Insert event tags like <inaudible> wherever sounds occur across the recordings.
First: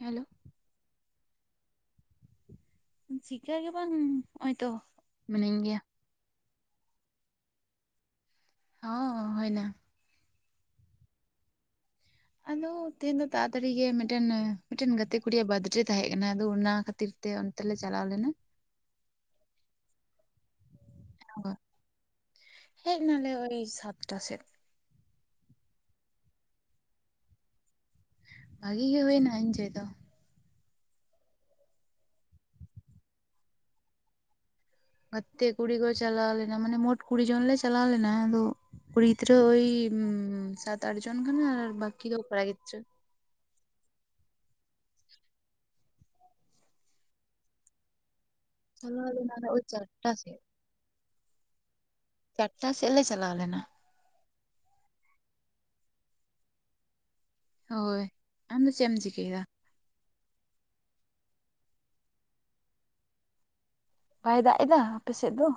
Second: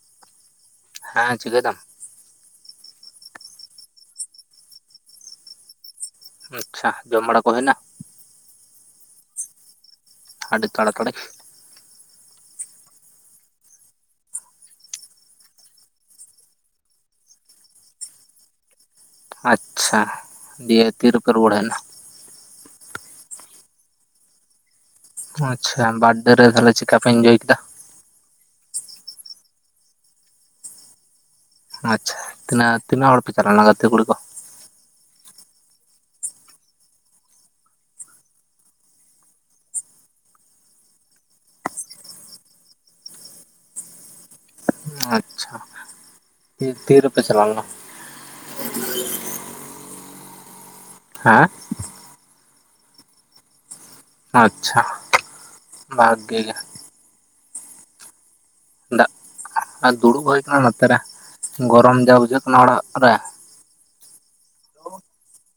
Hello ᱦᱮᱸ ᱪᱤᱠᱟᱹᱭ ᱫᱟᱢ᱾ ᱪᱤᱠᱟᱹ ᱜᱮ ᱵᱟᱝ ᱱᱚᱜ ᱚᱭ ᱛᱚ ᱢᱤᱱᱟᱹᱧ ᱜᱮᱭᱟ᱾ ᱟᱪᱪᱷᱟ ᱡᱚᱢ ᱵᱟᱲᱟ ᱠᱚ ᱦᱳᱭᱮᱱᱟ ᱦᱚᱸ ᱦᱚᱭᱱᱟ᱾ ᱟᱰᱤ ᱛᱟᱲᱟᱛᱟᱲᱤ᱾ ᱟᱫᱚ ᱛᱮᱦᱮᱧ ᱫᱚ ᱛᱟᱲᱟᱛᱟᱲᱤ ᱜᱮ ᱢᱤᱫᱴᱮᱱ ᱢᱤᱫᱴᱮᱱ ᱜᱟᱛᱮ ᱠᱩᱲᱤᱭᱟᱜ ᱵᱟᱨᱛᱷᱰᱮ ᱛᱟᱦᱮᱸ ᱠᱟᱱᱟ ᱟᱫᱚ ᱚᱱᱟ ᱠᱷᱟᱹᱛᱤᱨ ᱠᱷᱟᱹᱛᱤᱨ ᱛᱮ ᱚᱱᱛᱮ ᱞᱮ ᱪᱟᱞᱟᱣ ᱞᱮᱱᱟ᱾ ᱟᱪᱪᱷᱟ ᱫᱤᱭᱮ ᱛᱤᱨᱮᱯᱮ ᱨᱩᱣᱟᱹᱲ ᱦᱮᱡᱱᱟ? ᱦᱮᱡ ᱱᱟᱞᱮ ᱳᱭ ᱥᱟᱛᱴᱟ ᱥᱮᱫ᱾ ᱟᱪᱪᱷᱟ ᱵᱟᱨᱰ ᱰᱮ ᱨᱮ ᱛᱟᱦᱚᱞᱮ ᱪᱮᱠᱟ ᱯᱮ ᱤᱱᱡᱚᱭ ᱠᱮᱫᱟ? ᱵᱷᱟᱜᱤ ᱜᱮ ᱦᱩᱭᱱᱟ ᱤᱧᱡᱚᱭ ᱫᱚ᱾ ᱟᱪᱪᱷᱟ, ᱛᱤᱱᱟᱹᱜ ᱛᱤᱱᱟᱹᱜ ᱦᱚᱲ ᱯᱮ ᱪᱟᱞᱟᱣ ᱞᱮᱱᱟ ᱜᱟᱛᱮ ᱠᱩᱲᱤ ᱠᱚ? ᱜᱚᱛᱮ ᱠᱩᱲᱤ ᱠᱚ ᱪᱟᱞᱟᱣ ᱞᱮᱱᱟ ᱢᱟᱱᱮ ᱢᱳᱴ ᱠᱩᱲᱤ ᱡᱚᱱ ᱞᱮ ᱪᱟᱞᱟᱣ ᱞᱮᱱᱟ ᱟᱫᱚ ᱠᱩᱲᱤ ᱜᱤᱫᱽᱨᱟᱹ ᱳᱤ ᱥᱟᱛ ᱟᱴ ᱡᱚᱱ ᱜᱟᱱ ᱟᱨ ᱵᱟᱠᱤ ᱫᱚ ᱠᱚᱲᱟ ᱜᱤᱫᱽᱨᱟᱹ᱾ ᱟᱪᱪᱷᱟ, ᱛᱤᱨ ᱨᱩᱯᱮ ᱪᱟᱞ ᱞᱮᱱᱟ? ᱪᱚᱞᱟᱣ ᱞᱮᱱᱟᱞᱮ ᱳᱭ ᱪᱟᱨᱴᱟ ᱥᱮᱫ᱾ ᱦᱮᱸ ᱪᱟᱴᱴᱟ ᱥᱮᱫ ᱞᱮ ᱪᱟᱞᱟᱣ ᱞᱮᱱᱟ᱾ ᱟᱪᱪᱷᱟ, ᱵᱷᱟᱜᱮ ᱜᱮ᱾ ᱦᱳᱭ ᱟᱢᱫᱚ ᱪᱮᱮᱢ ᱫᱟᱜ ᱪᱤᱠᱟᱹᱭ ᱫᱟ? ᱟᱨ ᱫᱩᱲᱩᱵ ᱦᱩᱭ ᱟᱠᱟᱱᱟ ᱱᱚᱛᱮᱨᱮ, ᱜᱚᱨᱚᱢ ᱡᱟ ᱵᱩᱡᱷᱟᱹᱜ ᱠᱟᱱᱟ ᱚᱲᱟᱜ ᱨᱮ᱾ ᱵᱟᱭ ᱫᱟᱜ ᱮᱫᱟ ᱟᱯᱮ ᱥᱮᱫ ᱫᱚ?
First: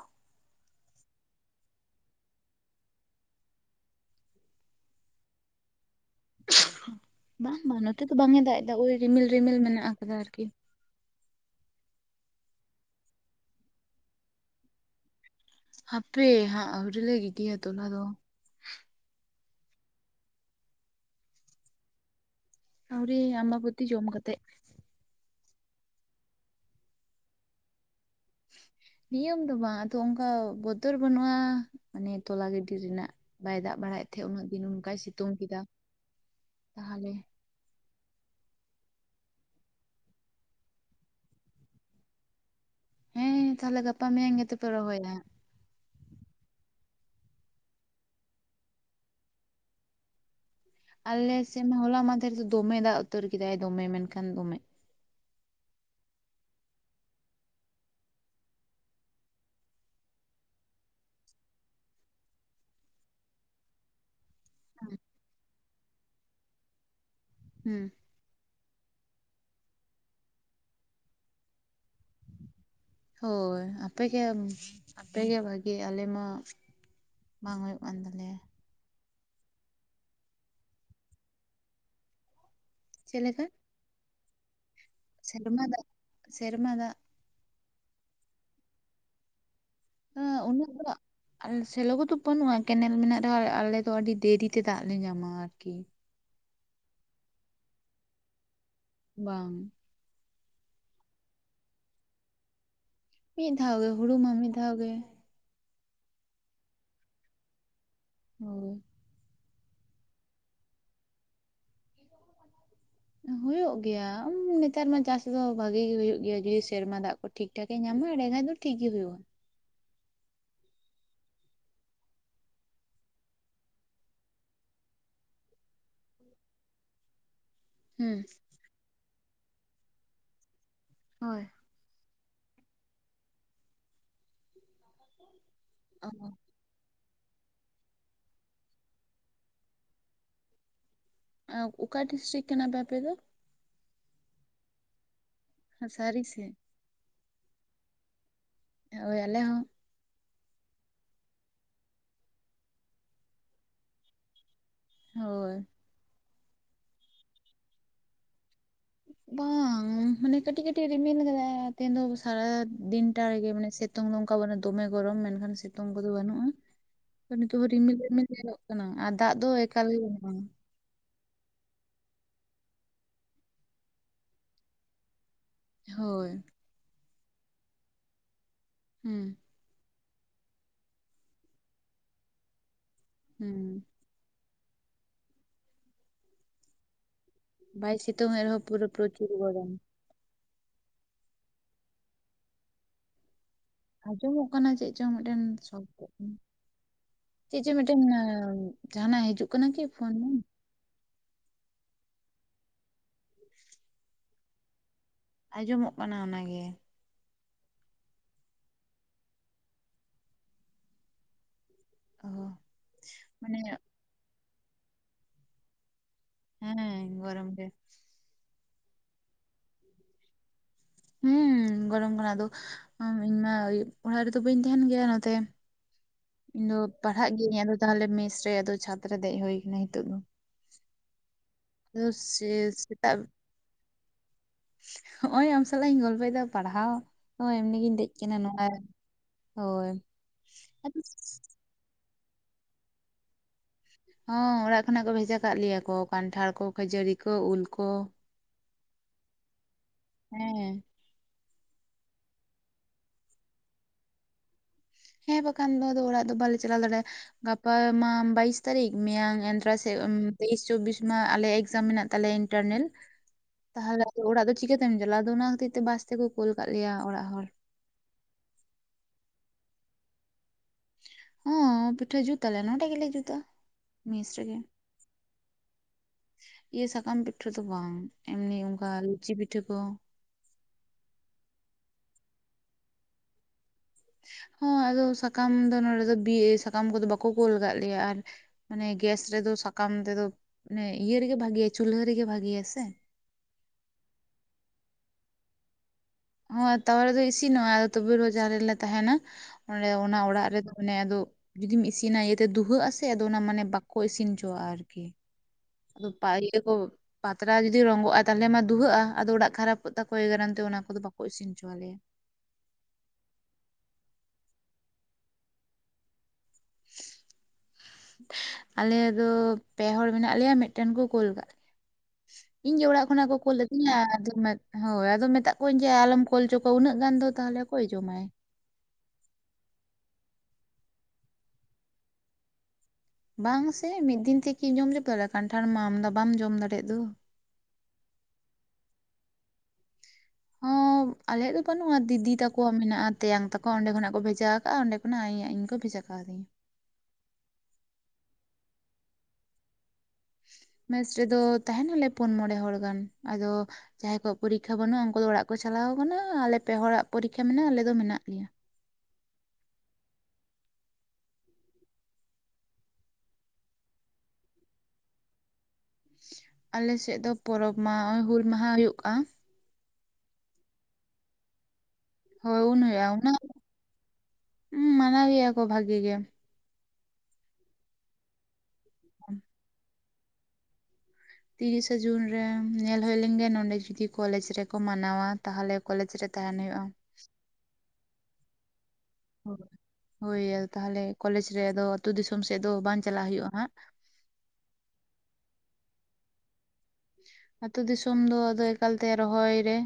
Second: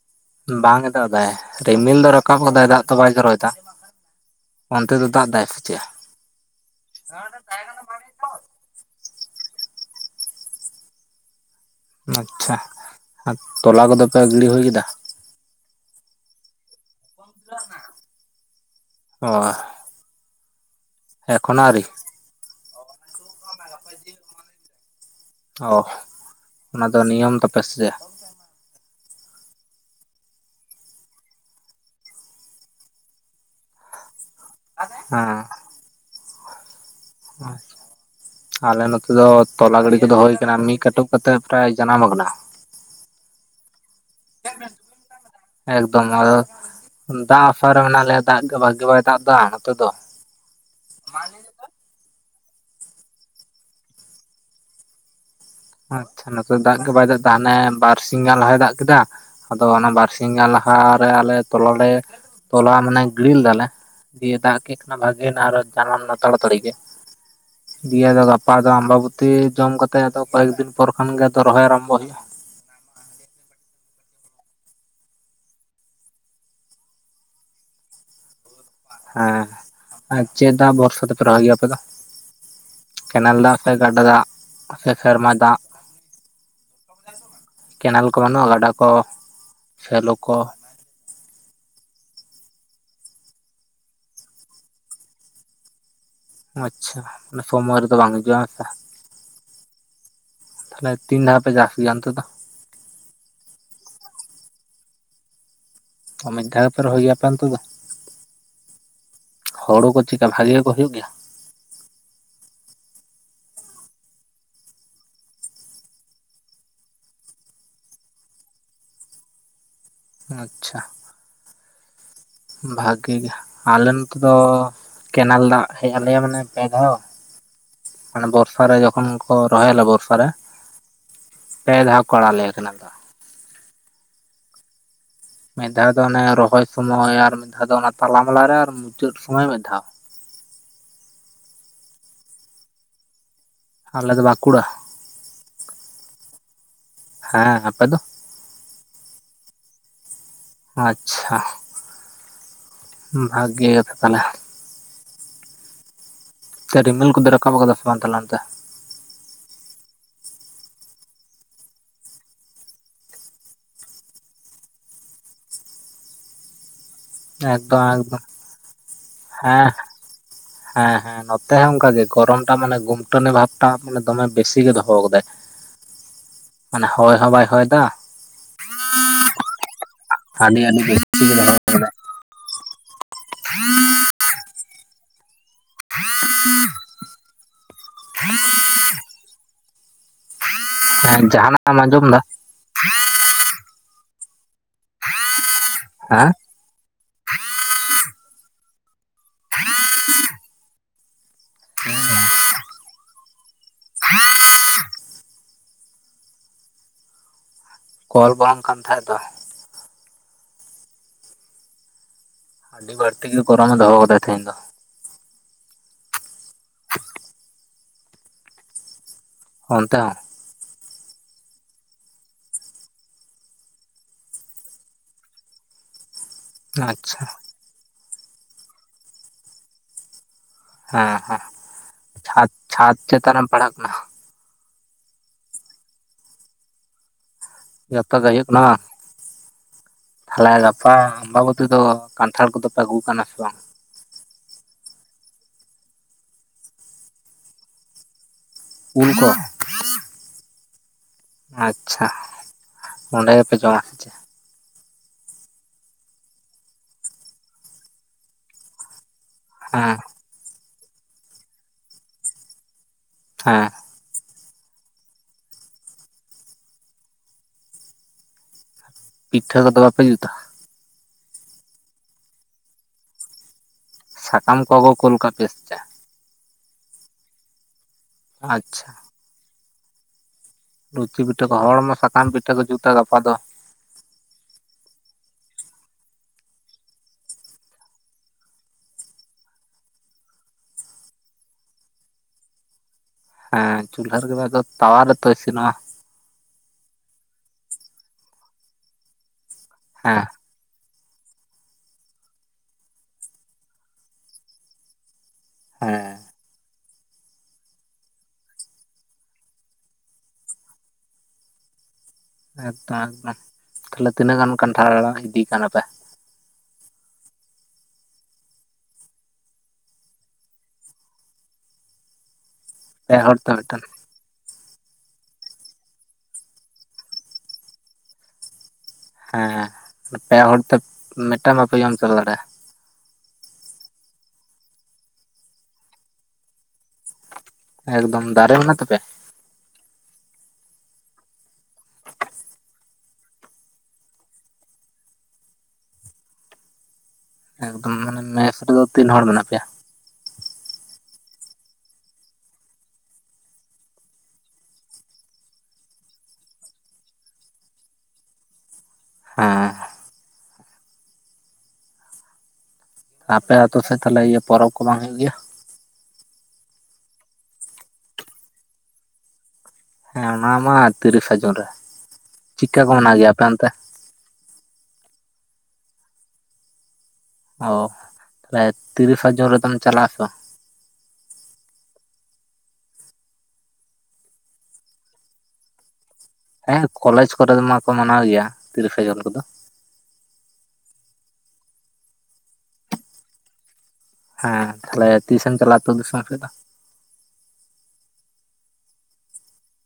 ᱵᱟᱝ ᱮ ᱫᱟᱜ ᱫᱟᱭ ᱨᱤᱢᱤᱞ ᱫᱚ ᱨᱟᱠᱟᱵ ᱠᱟᱫᱟᱭ ᱫᱟᱜ ᱫᱚ ᱵᱟᱭ ᱡᱚᱨᱚᱭᱫᱟ᱾ ᱚᱱᱛᱮ ᱫᱚ ᱫᱟᱜ ᱫᱟᱭ ᱥᱮ ᱪᱮ? ᱵᱟᱝ ᱵᱟᱝ ᱱᱚᱛᱮ ᱫᱚ ᱵᱟᱝ ᱮ ᱫᱟᱜ ᱮᱫᱟ ᱳᱭ ᱨᱤᱢᱤᱞ ᱨᱤᱢᱤᱞ ᱢᱮᱱᱟᱜ ᱟᱠᱟᱫᱟ ᱟᱨᱠᱤ᱾ ᱟᱪᱪᱷᱟ, ᱛᱚᱞᱟ ᱠᱚᱫᱚ ᱯᱮ ᱜᱤᱲᱤ ᱦᱩᱭᱠᱟᱫᱟ? ᱟᱯᱮ ᱦᱟᱸᱜ ᱟᱣᱨᱤᱞᱮ ᱜᱤᱫᱤᱭᱟ ᱛᱚᱞᱟ ᱫᱚ᱾ ᱚ ᱮᱠᱷᱚᱱᱚ ᱟᱣᱨᱤ ᱟᱣᱨᱤ ᱟᱢᱵᱟᱵᱚᱛᱤ ᱡᱚᱢ ᱠᱟᱛᱮᱫ ᱚ ᱚᱱᱟ ᱫᱚ ᱱᱤᱭᱚᱢ ᱛᱟᱯᱮ ᱥᱮ ᱪᱮᱫ ᱱᱤᱭᱚᱢ ᱫᱚ ᱵᱟᱝ ᱟᱫᱚ ᱚᱱᱠᱟ ᱵᱚᱛᱚᱨ ᱵᱟᱹᱱᱩᱜᱼᱟ ᱢᱟᱱᱮ ᱛᱚᱞᱟ ᱜᱤᱰᱤ ᱨᱮᱱᱟᱜ ᱵᱟᱭ ᱫᱟᱜ ᱵᱟᱲᱟᱭᱮᱫ ᱛᱟᱦᱮᱸᱫ ᱩᱱᱟᱹᱜ ᱫᱤᱱ ᱚᱱᱠᱟᱭ ᱥᱤᱛᱩᱝ ᱠᱮᱫᱟ ᱦᱮᱸ ᱛᱟᱦᱚᱞᱮ <unintelligible> ᱟᱞᱮ ᱱᱚᱛᱮ ᱫᱚ ᱛᱚᱞᱟ ᱜᱤᱰᱤ ᱠᱚᱫᱚ ᱦᱩᱭ ᱠᱟᱱᱟ ᱢᱤᱫ ᱠᱟᱹᱴᱩᱵ ᱠᱟᱛᱮ ᱯᱨᱟᱭ ᱡᱟᱱᱟᱢ ᱟᱠᱟᱱᱟ᱾ ᱦᱮᱸ ᱛᱟᱦᱚᱞᱮ ᱜᱟᱯᱟ ᱢᱮᱭᱟᱝ ᱜᱮ ᱛᱚᱯᱮ ᱨᱚᱦᱚᱭᱟ ᱮᱠᱫᱚᱢ ᱟᱫᱚ ᱫᱟᱜ ᱟᱥᱟᱨᱮ ᱢᱮᱱᱟᱜ ᱞᱮᱭᱟ ᱫᱟᱜ ᱜᱮ ᱵᱷᱟᱜᱤ ᱵᱟᱭ ᱫᱟᱜ ᱮᱫᱟ ᱱᱚᱛᱮ ᱫᱚ ᱟᱞᱮ ᱥᱮᱢᱟ ᱦᱚᱞᱟ ᱢᱫᱷᱮᱨ ᱫᱚ ᱫᱚᱢᱮ ᱫᱟᱜ ᱩᱛᱟᱹᱨ ᱠᱮᱫᱟᱭ ᱫᱚᱢᱮ ᱢᱮᱱᱠᱷᱟᱱ ᱫᱚᱢᱮ ᱟᱪᱪᱷᱟ ᱱᱚᱛᱮ ᱫᱟᱜ ᱜᱮ ᱵᱟᱭ ᱫᱟᱜᱫᱟ ᱵᱟᱨ ᱥᱤᱧ ᱜᱟᱱ ᱞᱟᱦᱟᱭ ᱫᱟᱜ ᱠᱮᱫᱟ ᱟᱫᱚ ᱚᱱᱟ ᱵᱟᱨᱥᱤ ᱜᱟᱱ ᱞᱟᱦᱟᱨᱮ ᱟᱞᱮ ᱛᱚᱞᱟ ᱛᱚᱞᱟ ᱢᱟᱱᱮ ᱜᱤᱲ ᱞᱮᱫᱟᱞᱮ ᱫᱤᱭᱮ ᱫᱟᱜ ᱠᱮᱜᱠᱷᱟᱱᱮ ᱵᱷᱟᱜᱮᱱᱟ ᱟᱨᱚ ᱡᱟᱱᱟᱢ ᱮᱱᱟ ᱛᱟᱲᱟ ᱛᱟᱹᱲᱤ ᱜᱮ ᱦᱩᱸ ᱫᱤᱭᱮ ᱫᱚ ᱜᱟᱯᱟ- -ᱜᱟᱯᱟ ᱟᱫᱚ ᱟᱢᱵᱟᱵᱩᱛᱤ ᱡᱚᱢ ᱠᱟᱛᱮ ᱟᱫᱚ ᱠᱚᱭᱮᱠ ᱫᱤᱱ ᱯᱚᱨ ᱠᱷᱟᱱ ᱜᱮ ᱟᱫᱚ ᱨᱚᱦᱚᱭ ᱟᱨᱟᱢᱵᱷᱚ ᱦᱩᱭᱩᱜᱼᱟ᱾ ᱦᱳᱭ ᱟᱯᱮᱜᱮ ᱟᱯᱮᱜᱮ ᱵᱷᱟᱹᱜᱤ ᱟᱞᱮ ᱢᱟ ᱵᱟᱝ ᱦᱩᱭᱩᱜ ᱠᱟᱱ ᱛᱟᱞᱮᱭᱟ ᱦᱮᱸ ᱟᱨ ᱪᱮᱫ ᱫᱟᱜ ᱵᱷᱚᱨᱥᱟ ᱛᱮᱯᱮ ᱨᱚᱦᱚᱭ ᱜᱮᱭᱟ ᱟᱯᱮ ᱫᱚ ᱪᱮᱫ ᱠᱮᱱᱮᱞ ᱞᱮᱠᱟ ᱫᱟᱜ ᱥᱮ ᱜᱟᱰᱟ ᱫᱟᱜ ᱥᱮ ᱥᱮᱨᱢᱟ ᱫᱟᱜ ᱥᱮᱨᱢᱟ ᱫᱟᱜ ᱠᱮᱱᱮᱞ ᱠᱚ ᱵᱟᱹᱱᱩᱜᱼᱟ ᱜᱟᱰᱟ ᱠᱚ ᱥᱮᱞᱚ ᱠᱚ ᱦᱮᱸ <unintelligible> ᱥᱮᱞᱚ ᱠᱚᱫᱚ ᱵᱟᱹᱱᱩᱜᱼᱟ ᱠᱮᱱᱮᱞ ᱢᱮᱱᱟᱜ ᱨᱮᱦᱚᱸ ᱟᱞᱮ ᱫᱚ ᱟᱹᱰᱤ ᱫᱮᱨᱤ ᱛᱮ ᱫᱟᱜ ᱞᱮ ᱧᱟᱢᱟ ᱟᱨᱠᱤ ᱟᱪᱪᱷᱟ ᱥᱚᱢᱚᱭ ᱨᱮᱫᱚ ᱵᱟᱝ ᱦᱤᱡᱩᱜᱼᱟ ᱦᱮᱸᱥᱮ ᱵᱟᱝ ᱛᱟᱦᱚᱞᱮ ᱛᱤᱱ ᱫᱷᱟᱣ ᱯᱮ ᱪᱟᱥ ᱜᱮᱭᱟ ᱚᱱᱛᱮ ᱫᱚ? ᱢᱤᱫ ᱫᱷᱟᱣ ᱜᱮ ᱦᱩᱲᱩ ᱢᱟ ᱢᱤᱫ ᱫᱷᱟᱣ ᱜᱮ ᱚ ᱢᱤᱫ ᱫᱷᱟᱣ ᱜᱮᱯᱮ ᱨᱚᱦᱚᱭ ᱜᱮᱭᱟ ᱟᱯᱮ ᱚᱱᱛᱮ ᱫᱚ <unintelligible> ᱦᱳᱲᱩ ᱠᱚ ᱪᱮᱫᱠᱟ ᱵᱷᱟᱜᱤ ᱜᱮᱠᱚ ᱦᱩᱭᱩᱜ ᱜᱮᱭᱟ? ᱦᱩᱭᱩᱜ ᱜᱮᱭᱟ ᱱᱮᱛᱟᱨ ᱢᱟ ᱪᱟᱥ ᱫᱚ ᱵᱷᱟᱜᱤ ᱜᱮ ᱦᱩᱭᱩᱜ ᱜᱮᱭᱟ, ᱡᱩᱫᱤ ᱥᱮᱨᱢᱟ ᱫᱟᱜ ᱠᱚ ᱴᱷᱤᱠ ᱴᱷᱟᱠᱮ ᱧᱟᱢᱟ ᱟᱲᱮᱠᱷᱟᱡ ᱫᱚ ᱴᱷᱤᱠ ᱜᱮ ᱦᱩᱭᱩᱜᱼᱟ᱾ ᱟᱪᱪᱷᱟ ᱵᱷᱟᱜᱮ ᱜᱮ ᱟᱞᱮ ᱱᱚᱛᱮ ᱫᱚ ᱠᱮᱱᱟᱞ ᱫᱟᱜ ᱦᱮᱡ ᱟᱞᱮᱭᱟ ᱢᱟᱱᱮ ᱵᱮ ᱫᱷᱟᱣ ᱦᱩᱸ ᱢᱟᱱᱮ ᱵᱚᱨᱥᱟ ᱨᱮ ᱡᱚᱠᱷᱚᱱ ᱠᱚ ᱨᱚᱦᱚᱭᱟᱞᱮ ᱵᱚᱨᱥᱟ ᱨᱮ ᱦᱳᱭ ᱯᱮ ᱫᱷᱟᱣ ᱠᱚ ᱟᱲᱟ ᱟᱞᱮᱭᱟ ᱠᱮᱱᱟᱞ ᱫᱟᱜ ᱢᱤᱫ ᱫᱷᱟᱣ ᱫᱚ ᱚᱱᱮ ᱨᱚᱦᱚᱭ ᱥᱳᱢᱳᱭ ᱟᱨ ᱢᱤᱫ ᱫᱷᱟᱣ ᱫᱚ ᱚᱱᱟ ᱛᱟᱞᱟ ᱢᱟᱞᱟᱮ ᱟᱨ ᱢᱩᱪᱟᱹᱫ ᱥᱳᱢᱚᱭ ᱢᱤᱫ ᱫᱷᱟᱣ ᱟᱨ ᱚᱠᱟ ᱰᱤᱥᱴᱤᱠ ᱠᱟᱱᱟᱯᱮ ᱟᱯᱮ ᱫᱚ? ᱟᱞᱮᱫᱚ ᱵᱟᱸᱠᱩᱲᱟ ᱥᱟᱨᱤ ᱥᱮ ᱦᱮᱸ ᱟᱯᱮ ᱫᱚ? ᱦᱳᱭ ᱟᱞᱮ ᱦᱚᱸ ᱟᱪᱪᱷᱟ ᱵᱷᱟᱜᱮ ᱜᱮᱛ ᱛᱟᱦᱚᱞᱮ ᱦᱳᱭ ᱨᱤᱢᱮᱞ ᱠᱚᱫᱚ ᱨᱟᱠᱟᱵ ᱠᱟᱫᱟ ᱥᱮ ᱵᱟᱝ ᱛᱟᱦᱚᱞᱮ ᱚᱱᱛᱮ? ᱵᱟᱝ ᱢᱟᱱᱮ ᱠᱟᱹᱴᱤᱡ ᱠᱟᱹᱴᱤᱡ ᱨᱤᱢᱤᱱ ᱠᱟᱫᱟᱭ ᱛᱮᱦᱮᱱ ᱫᱚ ᱥᱟᱨᱟ ᱫᱤᱱᱴᱟ ᱨᱮᱜᱮ ᱢᱟᱱᱮ ᱥᱮᱼ ᱥᱤᱛᱳᱝ ᱫᱚ ᱚᱱᱠᱟ ᱵᱟᱹᱱᱩᱜ ᱫᱚᱢᱮ ᱜᱚᱨᱚᱢ ᱢᱮᱱᱠᱷᱟᱱ ᱥᱤᱛᱩᱝ ᱠᱚᱫᱚ ᱵᱟᱹᱱᱩᱜᱼᱟ <inaudible> ᱛᱚ ᱱᱤᱛᱚᱜ ᱦᱚᱸ ᱮᱠᱫᱚᱢ ᱨᱤᱢᱤᱞ ᱮᱠᱫᱚᱢ ᱨᱤᱢᱤᱞ ᱧᱮᱞᱚᱜ ᱠᱟᱱᱟ ᱟᱨ ᱫᱟᱜ ᱫᱚ ᱦᱮᱸ ᱮᱠᱟᱞ ᱜᱮ ᱵᱟᱹᱱᱩᱜ-ᱟ ᱦᱮᱸ ᱦᱮᱸ ᱾ ᱱᱚᱛᱮ ᱦᱚᱸ ᱚᱱᱠᱟ ᱜᱮ ᱜᱚᱨᱚᱢ ᱴᱟᱜ ᱢᱟᱱᱮ ᱜᱩᱢᱴᱟᱱᱤ ᱵᱷᱟᱵᱽ ᱴᱟᱜ ᱢᱟᱱᱮ ᱫᱚᱢᱮ ᱵᱮᱥᱤ ᱜᱮ ᱫᱚᱦᱚ ᱠᱟᱫᱟᱭ ᱾ ᱦᱚᱭ ᱾ ᱢᱟᱱᱮ ᱦᱚᱭ ᱦᱚᱸ ᱵᱟᱭ ᱦᱚᱭᱫᱟ ᱾ ᱦᱩᱸ ᱾ ᱦᱟᱱᱤ ᱟᱹᱰᱤ ᱵᱮᱥᱤ ᱜᱮ ᱫᱚᱦᱚ ᱠᱟᱫᱟᱭ ᱦᱩᱸ ᱾ ᱵᱟᱭ ᱥᱤᱛᱩᱝ ᱮᱜ ᱨᱮᱦᱚᱸ ᱯᱩᱨᱟᱹ ᱯᱨᱚᱪᱩᱨ ᱜᱚᱨᱚᱢ ᱾ ᱟᱨ ᱡᱟᱦᱟᱱᱟᱜ ᱮᱢ ᱟᱸᱡᱚᱢ ᱫᱟ? ᱟᱸᱡᱚᱢᱚᱜ ᱠᱟᱱᱟ ᱪᱮᱫ ᱪᱚ ᱢᱤᱫᱴᱮᱱ, ᱥᱚᱵᱫᱚᱜ ᱦᱮᱸ ᱠᱟᱱᱟ ᱪᱮᱫ ᱪᱚ ᱢᱤᱫᱴᱮᱱ ᱡᱟᱦᱟᱱᱟᱜ ᱦᱤᱡᱩᱜ ᱠᱟᱱᱟ ᱠᱤ ᱯᱷᱳᱱ ᱢᱮ? <unintelligible> <inaudible> ᱟᱸᱡᱚᱢᱚᱜ ᱠᱟᱱᱟ ᱚᱱᱟᱜ ᱜᱮ ᱾ ᱠᱚᱞ ᱵᱟᱝ ᱠᱟᱱ ᱛᱟᱦᱮᱸᱫ ᱛᱚ ᱾ ᱚᱻ ᱟᱹᱰᱤ ᱵᱟᱹᱲᱛᱤ ᱜᱮ ᱜᱚᱨᱚᱢᱮ ᱫᱚᱦᱚ ᱠᱟᱫᱟ ᱛᱮᱦᱮᱧ ᱫᱚ ᱾ ᱦᱮᱸ ᱜᱚᱨᱚᱢ ᱜᱮ ᱾ ᱚᱱᱛᱮ ᱦᱚᱸ? ᱦᱩᱸ ᱜᱚᱨᱚᱢ ᱠᱟᱱᱟ ᱟᱫᱚ ᱤᱧ ᱢᱟ ᱟᱭᱩᱵ ᱚᱲᱟᱜ ᱨᱮᱫᱚ ᱵᱟᱹᱧ ᱛᱟᱦᱮᱱ ᱜᱮᱭᱟ ᱱᱚᱛᱮ ᱤᱧ ᱫᱚ ᱟᱪᱪᱷᱟ ᱯᱟᱲᱦᱟᱜ ᱜᱤᱭᱟᱹᱧ ᱟᱫᱚ ᱛᱟᱦᱚᱞᱮ ᱢᱮᱥ ᱨᱮ ᱟᱫᱚ ᱪᱷᱟᱫᱽ ᱨᱮ ᱫᱮᱡ ᱦᱚᱭ ᱠᱟᱱᱟ ᱦᱤᱛᱚᱜ ᱫᱚ ᱾ ᱦᱮᱸ ᱦᱮᱸ ᱥᱮ ᱪᱷᱟᱫᱽ, ᱪᱷᱟᱫᱽ ᱥᱮᱛᱟᱜ ᱪᱮᱛᱟᱱ ᱨᱮᱢ ᱯᱟᱲᱦᱟᱜ ᱠᱟᱱᱟ? ᱦᱚᱜᱼᱚᱭ ᱟᱢ ᱥᱟᱞᱟᱜ ᱤᱧ ᱜᱚᱞᱯᱚᱭᱫᱟ, ᱯᱟᱲᱦᱟᱣ ᱦᱚᱭ ᱮᱢᱱᱤ ᱜᱤᱧ ᱫᱮᱡ ᱡᱚᱛᱚ ᱜᱮ ᱠᱟᱱᱟ ᱦᱩᱭᱩᱜ ᱱᱚᱣᱟ, ᱵᱟᱝ ᱦᱚᱭ ᱾ ᱛᱟᱦᱚᱞᱮ ᱜᱟᱯᱟᱢ ᱟᱢᱵᱟᱵᱚᱛᱤ ᱫᱚ ᱠᱟᱱᱴᱷᱟᱲ ᱠᱚᱫᱚᱯᱮ ᱟᱹᱜᱩ ᱠᱟᱣᱱᱟ ᱥᱮ ᱵᱟᱝ? ᱦᱚᱸ ᱚᱲᱟᱜ ᱠᱷᱚᱱᱟᱜ ᱠᱚ ᱵᱷᱮᱡᱟ ᱠᱟᱜ ᱞᱮᱭᱟ ᱠᱚ ᱠᱟᱱᱴᱷᱟᱲ ᱠᱚ, ᱠᱷᱟᱹᱡᱟᱹᱲᱤ ᱠᱚ, ᱩᱞ ᱠᱚ ᱾ ᱩᱞ ᱠᱚ᱾ ᱦᱮᱸ ᱾ ᱟᱪᱪᱷᱟ ᱚᱸᱰᱮ ᱜᱮᱯᱮ ᱡᱚᱢᱟ? ᱦᱮᱸ ᱵᱟᱠᱷᱟᱱ ᱫᱚ ᱟᱫᱚ ᱚᱲᱟᱜ ᱫᱚ ᱵᱟᱞᱮ ᱪᱟᱞᱟᱣ ᱫᱟᱲᱮᱭᱟᱜᱼᱟ ᱜᱟᱯᱟ ᱢᱟ ᱵᱟᱭᱤᱥ ᱛᱟᱹᱨᱤᱠᱷ, ᱢᱮᱭᱟᱝ ᱮᱱᱫᱨᱟᱭ ᱥᱮᱫ ᱦᱮᱸ ᱛᱮᱭᱤᱥ-ᱪᱚᱵᱽᱵᱤᱥ ᱢᱟ ᱟᱞᱮᱭᱟᱜ ᱮᱠᱡᱟᱢ ᱢᱮᱱᱟᱜ ᱛᱟᱞᱮᱭᱟ ᱤᱱᱴᱟᱨᱱᱮᱞ ᱾ ᱦᱮᱸ ᱾ ᱛᱟᱦᱚᱞᱮ ᱟᱫᱚ ᱚᱲᱟᱜ ᱫᱚ ᱪᱤᱠᱟᱹ ᱛᱮᱢ ᱪᱟᱞᱟᱜᱼᱟ, ᱟᱫᱚ ᱚᱱᱟ ᱠᱷᱟᱹᱛᱤᱨ ᱛᱮ ᱵᱟᱥ ᱛᱮᱠᱚ ᱠᱳᱞ ᱠᱟᱜ ᱞᱮᱭᱟ ᱚᱲᱟᱜ ᱦᱚᱲ ᱾ ᱯᱤᱴᱷᱟᱹ ᱠᱚᱫᱚ ᱵᱟᱯᱮ ᱡᱩᱛᱟ? ᱦᱚᱸ ᱯᱤᱴᱷᱟᱹ ᱡᱩᱛᱟᱞᱮ ᱱᱚᱰᱮ ᱜᱮᱞᱮ ᱡᱩᱛᱟ ᱾ ᱥᱟᱠᱟᱢ ᱠᱚ ᱠᱚ ᱠᱳᱞ ᱠᱟᱜ ᱯᱮᱭᱟ ᱥᱮ ᱪᱮᱫ? ᱮ ᱥᱟᱠᱟᱢ ᱯᱤᱴᱷᱟᱹ ᱫᱚ ᱵᱟᱝ, ᱮᱢᱱᱤ ᱚᱱᱠᱟ ᱟᱪᱪᱷᱟ ᱞᱩᱪᱤ ᱯᱤᱴᱷᱟᱹ ᱠᱚ ᱾ ᱞᱩᱪᱤ ᱯᱤᱴᱷᱟᱹ ᱠᱚ ᱦᱚᱲ ᱢᱟ ᱥᱟᱠᱟᱢ ᱯᱤᱴᱷᱟᱹ ᱠᱚ ᱡᱩᱛᱟ ᱜᱟᱯᱟ ᱫᱚ ᱾ ᱦᱚᱸ ᱟᱫᱚ ᱥᱟᱠᱟᱢ ᱫᱚ ᱱᱚᱰᱮ ᱫᱚ ᱵᱤᱻ ᱥᱟᱠᱟᱢ ᱠᱚᱫᱚ ᱵᱟᱠᱚ ᱠᱳᱞ ᱠᱟᱜ ᱞᱮᱭᱟ ᱟᱨ ᱢᱟᱱᱮ ᱜᱮᱥ ᱨᱮᱫᱚ ᱥᱟᱠᱟᱢ ᱛᱮᱫᱚ ᱱᱮ ᱤᱭᱟᱹ ᱨᱮᱜᱮ ᱵᱷᱟᱜᱮᱭᱟ, ᱪᱩᱞᱦᱟᱹ ᱨᱮᱜᱮ ᱵᱷᱟᱜᱮᱭᱟ ᱥᱮ? ᱦᱮᱸ ᱪᱩᱞᱦᱟᱹ ᱨᱮᱜᱮ ᱟᱫᱚ ᱛᱟᱣᱟ ᱨᱮᱛᱚ ᱤᱥᱤᱱᱚᱜᱼᱟ ᱾ ᱦᱚᱸ ᱛᱟᱣᱟ ᱨᱮ ᱫᱚ ᱤᱥᱤᱱᱚᱜᱼᱟ, ᱛᱚᱵᱩ ᱨᱮᱦ ᱡᱟᱦᱟᱸ ᱨᱮᱞᱮ ᱛᱟᱦᱮᱱᱟ ᱚᱸᱰᱮ ᱚᱱᱟ ᱦᱮᱸ ᱚᱲᱟᱜ ᱨᱮᱫᱚ ᱚᱱᱮ ᱟᱫᱚ ᱡᱩᱫᱤᱢ ᱤᱥᱤᱱᱟ ᱤᱭᱟᱹᱛᱮ ᱫᱩᱦᱟᱹᱜ ᱟᱥᱮ ᱟᱫᱚ ᱚᱱᱟ ᱢᱟᱱᱮ ᱵᱟᱠᱚ ᱤᱥᱤᱱ ᱦᱚᱪᱚᱣᱟᱜᱼᱟ ᱟᱨᱠᱤ ᱾ ᱟᱫᱚ ᱦᱮᱸ <unintelligible> ᱯᱟᱛᱲᱟ ᱡᱩᱫᱤ ᱨᱚᱝᱜᱚᱜᱼᱟ ᱛᱟᱦᱚᱞᱮ ᱢᱟ ᱫᱩᱦᱟᱹᱜᱼᱟ ᱟᱫᱚ ᱚᱲᱟᱜ ᱠᱷᱟᱨᱟᱯᱚᱜ ᱛᱟᱠᱚ, ᱮ ᱠᱟᱨᱚᱱ ᱛᱮ ᱚᱱᱟ ᱠᱚᱫᱚ ᱵᱟᱠᱚ ᱤᱥᱤᱱ ᱦᱚᱪᱚ ᱟᱞᱮᱭᱟ ᱾ ᱮᱠᱫᱚᱢ ᱮᱠᱫᱚᱢ ᱛᱟᱦᱚᱞᱮ ᱛᱤᱱᱟᱹᱜ ᱜᱟᱱ ᱠᱟᱱᱴᱷᱟᱲ ᱤᱫᱤ ᱠᱟᱱᱟᱯᱮ? <inaudible> ᱟᱞᱮ ᱫᱚ ᱯᱮ ᱦᱚᱲ ᱢᱮᱱᱟᱜ ᱞᱮᱭᱟ ᱢᱤᱫᱴᱮᱱ ᱠᱚ ᱠᱳᱞ ᱠᱟᱜ-ᱟ ᱾ ᱤᱧ ᱜᱮ ᱚᱲᱟᱜ ᱯᱮ ᱯᱮ ᱠᱷᱚᱱᱟᱜ ᱦᱚᱲ ᱠᱚ ᱛᱮ ᱠᱳᱞ ᱢᱤᱫᱴᱮᱱ <unintelligible> ᱦᱳᱭ ᱟᱫᱚ ᱢᱮᱛᱟᱜ ᱠᱩᱣᱟᱧ ᱡᱮ ᱟᱞᱚᱢ ᱠᱳᱞ ᱪᱚ ᱠᱚᱣᱟ ᱩᱱᱟᱹᱜ ᱜᱟᱱ ᱫᱚ ᱛᱟᱦᱚᱞᱮ ᱚᱠᱚᱭ ᱡᱚᱢᱟᱭ ᱦᱮᱸ ᱯᱮ ᱦᱚᱲ ᱛᱮ ᱢᱮᱜ ᱴᱟᱝ ᱵᱟᱯᱮ ᱡᱚᱢ ᱪᱟᱵᱟ ᱫᱟᱲᱮᱭᱟᱜᱼᱟ ᱵᱟᱝ ᱥᱮ ᱢᱤᱫ ᱫᱤᱱ ᱛᱤᱠᱤ ᱡᱚᱢ ᱪᱟᱵᱟ ᱫᱟᱲᱮᱼᱟ ᱠᱟᱱᱴᱷᱟᱲ ᱢᱟ ᱟᱢᱫᱟ ᱵᱟᱢ ᱡᱚᱢ ᱫᱟᱲᱮᱜ ᱫᱚ ᱮᱠᱫᱚᱢ ᱫᱟᱨᱮ ᱢᱮᱱᱟᱜ ᱛᱟᱯᱮᱭᱟ? ᱦᱚᱸ <unintelligible> ᱟᱞᱮᱭᱟᱜ ᱫᱚ ᱵᱟᱱᱩᱜᱼᱟ ᱫᱤᱫᱤ ᱛᱟᱠᱚ ᱟᱜ ᱢᱮᱱᱟᱜ ᱼᱟ ᱛᱮᱭᱟᱝ ᱛᱟᱠᱚ ᱚᱸᱰᱮ ᱠᱷᱚᱱᱟᱜ ᱠᱚ ᱵᱷᱮᱡᱟ ᱟᱠᱟᱜᱼᱟ ᱚᱸᱰᱮ ᱠᱷᱚᱱᱟᱜ ᱤᱧ ᱠᱚ ᱵᱷᱮᱡᱟ ᱠᱟᱣᱫᱤᱧᱟ ᱮᱠᱫᱚᱢ ᱢᱟᱱᱮ ᱢᱮᱥ ᱨᱮᱫᱚ ᱛᱤᱱ ᱦᱚᱲ ᱢᱮᱱᱟᱜ ᱯᱮᱭᱟ? ᱢᱮᱥ ᱨᱮᱫᱚ ᱛᱟᱦᱮᱱᱟᱞᱮ ᱯᱩᱱ ᱢᱚᱬᱮ ᱦᱚᱲ ᱜᱟᱱ ᱟᱫᱚ ᱡᱟᱦᱟᱸᱭ ᱠᱚᱣᱟᱜ ᱯᱚᱨᱤᱠᱠᱷᱟ ᱵᱟᱹᱱᱩᱜᱼᱟ ᱩᱱᱠᱩ ᱫᱚ ᱚᱲᱟᱜ ᱠᱚ ᱪᱟᱞᱟᱣ ᱠᱟᱱᱟ ᱟᱞᱮ ᱯᱮ ᱦᱚᱲᱟᱜ ᱯᱚᱨᱤᱠᱠᱷᱟ ᱢᱮᱱᱟᱜᱼᱟ ᱟᱞᱮ ᱫᱚ ᱢᱮᱱᱟᱜ ᱞᱮᱭᱟ ᱚᱸ ᱟᱯᱮ ᱟᱹᱛᱩ ᱥᱮᱫ ᱛᱟᱠᱦᱮ ᱤᱭᱟᱹ ᱯᱚᱨᱚᱵᱽ ᱠᱚ ᱵᱟᱝ ᱦᱩᱭᱩᱜ ᱜᱮᱭᱟ? ᱟᱞᱮ ᱥᱮᱫ ᱫᱚ ᱯᱚᱨᱚᱵᱽ ᱢᱟ ᱦᱩᱞ ᱢᱟᱦᱟ ᱦᱩᱭᱩᱜ ᱦᱮᱸ ᱚᱱᱟ ᱢᱟ ᱛᱤᱨᱤᱥᱟ ᱡᱩᱱ ᱨᱮ ᱦᱳᱭ ᱪᱤᱜᱠᱟ ᱠᱚ ᱢᱟᱱᱟᱣ ᱜᱮᱭᱟ ᱟᱯᱮ ᱚᱱᱛᱮ ᱦᱩᱸ ᱢᱟᱱᱟᱣ ᱜᱮᱭᱟ ᱠᱚ ᱵᱷᱟᱜ ᱜᱮ ᱚ ᱛᱟᱦᱚᱞᱮ ᱛᱤᱨᱤᱥᱟ ᱡᱩᱱ ᱨᱮᱫᱚᱢ ᱪᱟᱞᱟᱜᱼᱟ ᱥᱮ ᱵᱟᱝ? ᱛᱤᱨᱤᱥᱟ ᱡᱩᱱ ᱨᱮ ᱧᱮᱞ ᱦᱩᱭ ᱞᱮᱱ ᱜᱮ ᱱᱚᱰᱮ ᱡᱩᱫᱤ ᱠᱚᱞᱮᱡᱽ ᱨᱮᱠᱚ ᱢᱟᱱᱟᱣᱟ ᱛᱟᱦᱚᱞᱮ ᱠᱚᱞᱮᱡᱽ ᱨᱮ ᱛᱟᱦᱮᱱ ᱦᱩᱭᱩᱜᱼᱟ ᱦᱮᱸ ᱠᱚᱞᱮᱡᱽ ᱠᱚᱨᱮ ᱫᱚ ᱢᱟᱠᱚ ᱢᱟᱱᱟᱣ ᱜᱮᱭᱟ ᱛᱤᱨᱤᱥᱟ ᱡᱩᱱ ᱠᱚᱫᱚ ᱦᱳᱭ ᱟ ᱛᱟᱦᱚᱞᱮ ᱠᱚᱞᱮᱡᱽ ᱨᱮ ᱟᱫᱚ ᱟᱹᱛᱩ ᱫᱤᱥᱚᱢ ᱥᱮᱫ ᱫᱚ ᱵᱟᱝ ᱪᱟᱞᱟᱣ ᱦᱩᱭᱩᱜᱼᱟ ᱦᱟᱸᱜ ᱦᱮᱸ ᱛᱟᱦᱚᱞᱮ ᱛᱤᱥᱮᱢ ᱪᱟᱞᱟᱜᱼᱟ ᱟᱹᱛᱩ ᱫᱤᱥᱚᱢ ᱥᱮᱫ ᱫᱚ? ᱟᱹᱛᱩ ᱫᱤᱥᱚᱢ ᱫᱚ ᱟᱫᱚ ᱮᱠᱟᱞᱛᱮ ᱨᱚᱦᱚᱭ ᱨᱮ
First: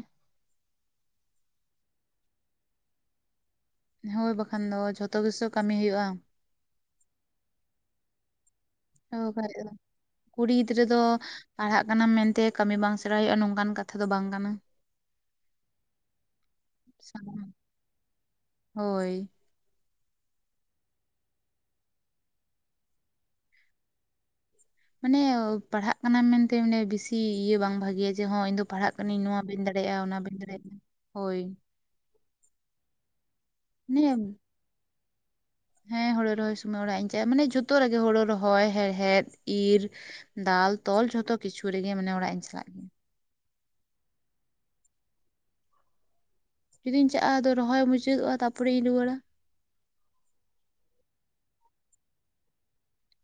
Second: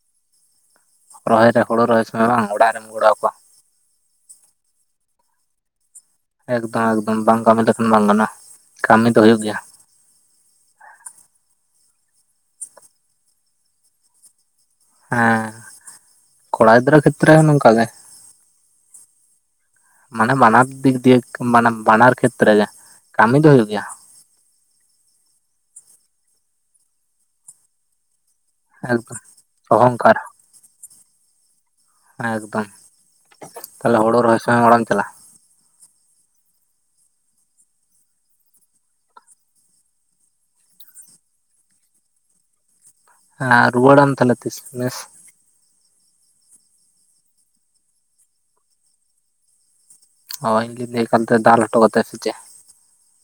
ᱨᱚᱦᱚᱭ ᱨᱮ ᱦᱳᱲᱩ ᱨᱚᱦᱚᱭ ᱥᱚᱢᱚᱭ ᱵᱟᱝ ᱚᱲᱟᱜ ᱨᱮᱢ ᱜᱚᱲᱚ ᱟᱠᱚᱣᱟ ᱦᱳᱭ ᱵᱟᱠᱷᱟᱱ ᱫᱚ ᱡᱷᱚᱛᱚ ᱜᱮᱥᱮ ᱠᱟᱹᱢᱤ ᱦᱩᱭᱩᱜᱼᱟ ᱮᱠᱫᱚᱢ ᱮᱠᱫᱚᱢ ᱵᱟᱝ ᱠᱟᱹᱢᱤ ᱞᱮᱠᱷᱟᱱ ᱵᱟᱝ ᱜᱟᱱᱚᱜᱼᱟ ᱠᱟᱹᱢᱤ ᱦᱚ ᱫᱚ ᱦᱩᱭᱩᱜ ᱵᱟᱠᱟᱡ ᱜᱮᱭᱟ ᱫᱚ ᱠᱩᱲᱤ ᱜᱤᱫᱽᱨᱟᱹ ᱫᱚ ᱯᱟᱲᱦᱟᱜ ᱠᱟᱱᱟᱢ ᱢᱮᱱᱛᱮ ᱠᱟᱹᱢᱤ ᱵᱟᱝ ᱥᱮᱬᱟ ᱦᱩᱭᱩᱜᱼᱟ ᱱᱚᱝᱠᱟᱱ ᱠᱟᱛᱷᱟ ᱫᱚ ᱵᱟᱝ ᱠᱟᱱᱟ ᱦᱮᱸ ᱠᱚᱲᱟ ᱜᱤᱫᱽᱨᱟᱹ ᱠᱷᱮᱛᱨᱮ ᱦᱚᱸ ᱱᱚᱝᱠᱟ ᱜᱮ ᱦᱳᱭ ᱢᱟᱱᱮ ᱵᱟᱱᱟᱨ ᱫᱤᱠ ᱫᱤᱭᱮ ᱢᱟᱱᱮ ᱵᱟᱱᱟᱨ ᱠᱷᱮᱛᱨᱮ ᱜᱮ ᱠᱟᱹᱢᱤ ᱫᱚ ᱦᱩᱭᱩᱜ ᱜᱮᱭᱟ ᱢᱟᱱᱮ ᱯᱟᱲᱦᱟᱜ ᱠᱟᱱᱟᱢ ᱢᱮᱱᱛᱮ ᱢᱟᱱᱮ ᱵᱤᱥᱤ ᱤᱭᱟᱹ ᱵᱟᱝ ᱵᱷᱟᱜᱮᱭᱟ ᱡᱮ ᱦᱚᱸ ᱤᱧ ᱫᱚ ᱯᱟᱲᱦᱟᱜ ᱮᱠᱫᱚᱢ ᱠᱟᱱᱟᱹᱧ ᱱᱚᱣᱟ ᱵᱮᱧ ᱫᱟᱲᱮᱭᱟᱜᱼᱟ ᱚᱱᱟ ᱚᱦᱚᱝᱠᱟᱨ ᱵᱮᱧ ᱫᱟᱲᱮᱭᱟᱜᱼᱟ, ᱦᱳᱭ ᱮᱠᱫᱚᱢ ᱛᱟᱞᱦᱮ ᱢᱟᱱᱮ ᱦᱳᱲᱩ ᱨᱚᱦᱚᱭ ᱥᱚᱭ ᱚᱲᱟᱜ ᱮᱢ ᱪᱟᱞᱟᱜᱼᱟ? ᱦᱮᱸ ᱦᱳᱲᱳ ᱨᱚᱦᱚᱭ ᱥᱚᱢᱚᱭ ᱚᱲᱟᱜ ᱤᱧ ᱪᱟᱞᱼᱟ ᱢᱟᱱᱮ ᱡᱷᱚᱛᱚ ᱨᱮᱜᱮ ᱦᱳᱲᱩ ᱨᱚᱦᱚᱭ ᱦᱮᱲᱦᱮᱫ ᱤᱨ ᱫᱟᱞ ᱛᱚᱞ ᱡᱷᱚᱛᱚ ᱠᱤᱪᱷᱩ ᱨᱮᱜᱮ ᱢᱟᱱᱮ ᱚᱲᱟᱜ ᱤᱧ ᱪᱟᱞᱟᱜ ᱟᱸ ᱨᱩᱣᱟᱹᱲᱟᱢ ᱛᱟᱦᱚᱞᱮ ᱛᱤᱥ ᱢᱮᱥ? ᱡᱩᱫᱤᱧ ᱪᱟ ᱟ ᱟᱫᱚ ᱨᱚᱦᱚᱭ ᱢᱩᱪᱟᱹᱫᱚᱜᱼᱟ ᱛᱟᱯᱚᱨᱮᱧ ᱨᱩᱣᱟᱹᱲᱟ ᱦᱚᱭ ᱡᱩᱫᱤ ᱮᱠᱟᱞ ᱛᱮ ᱫᱟᱞ ᱦᱚᱴ ᱠᱟᱛᱮ ᱥᱮᱪᱮᱜ?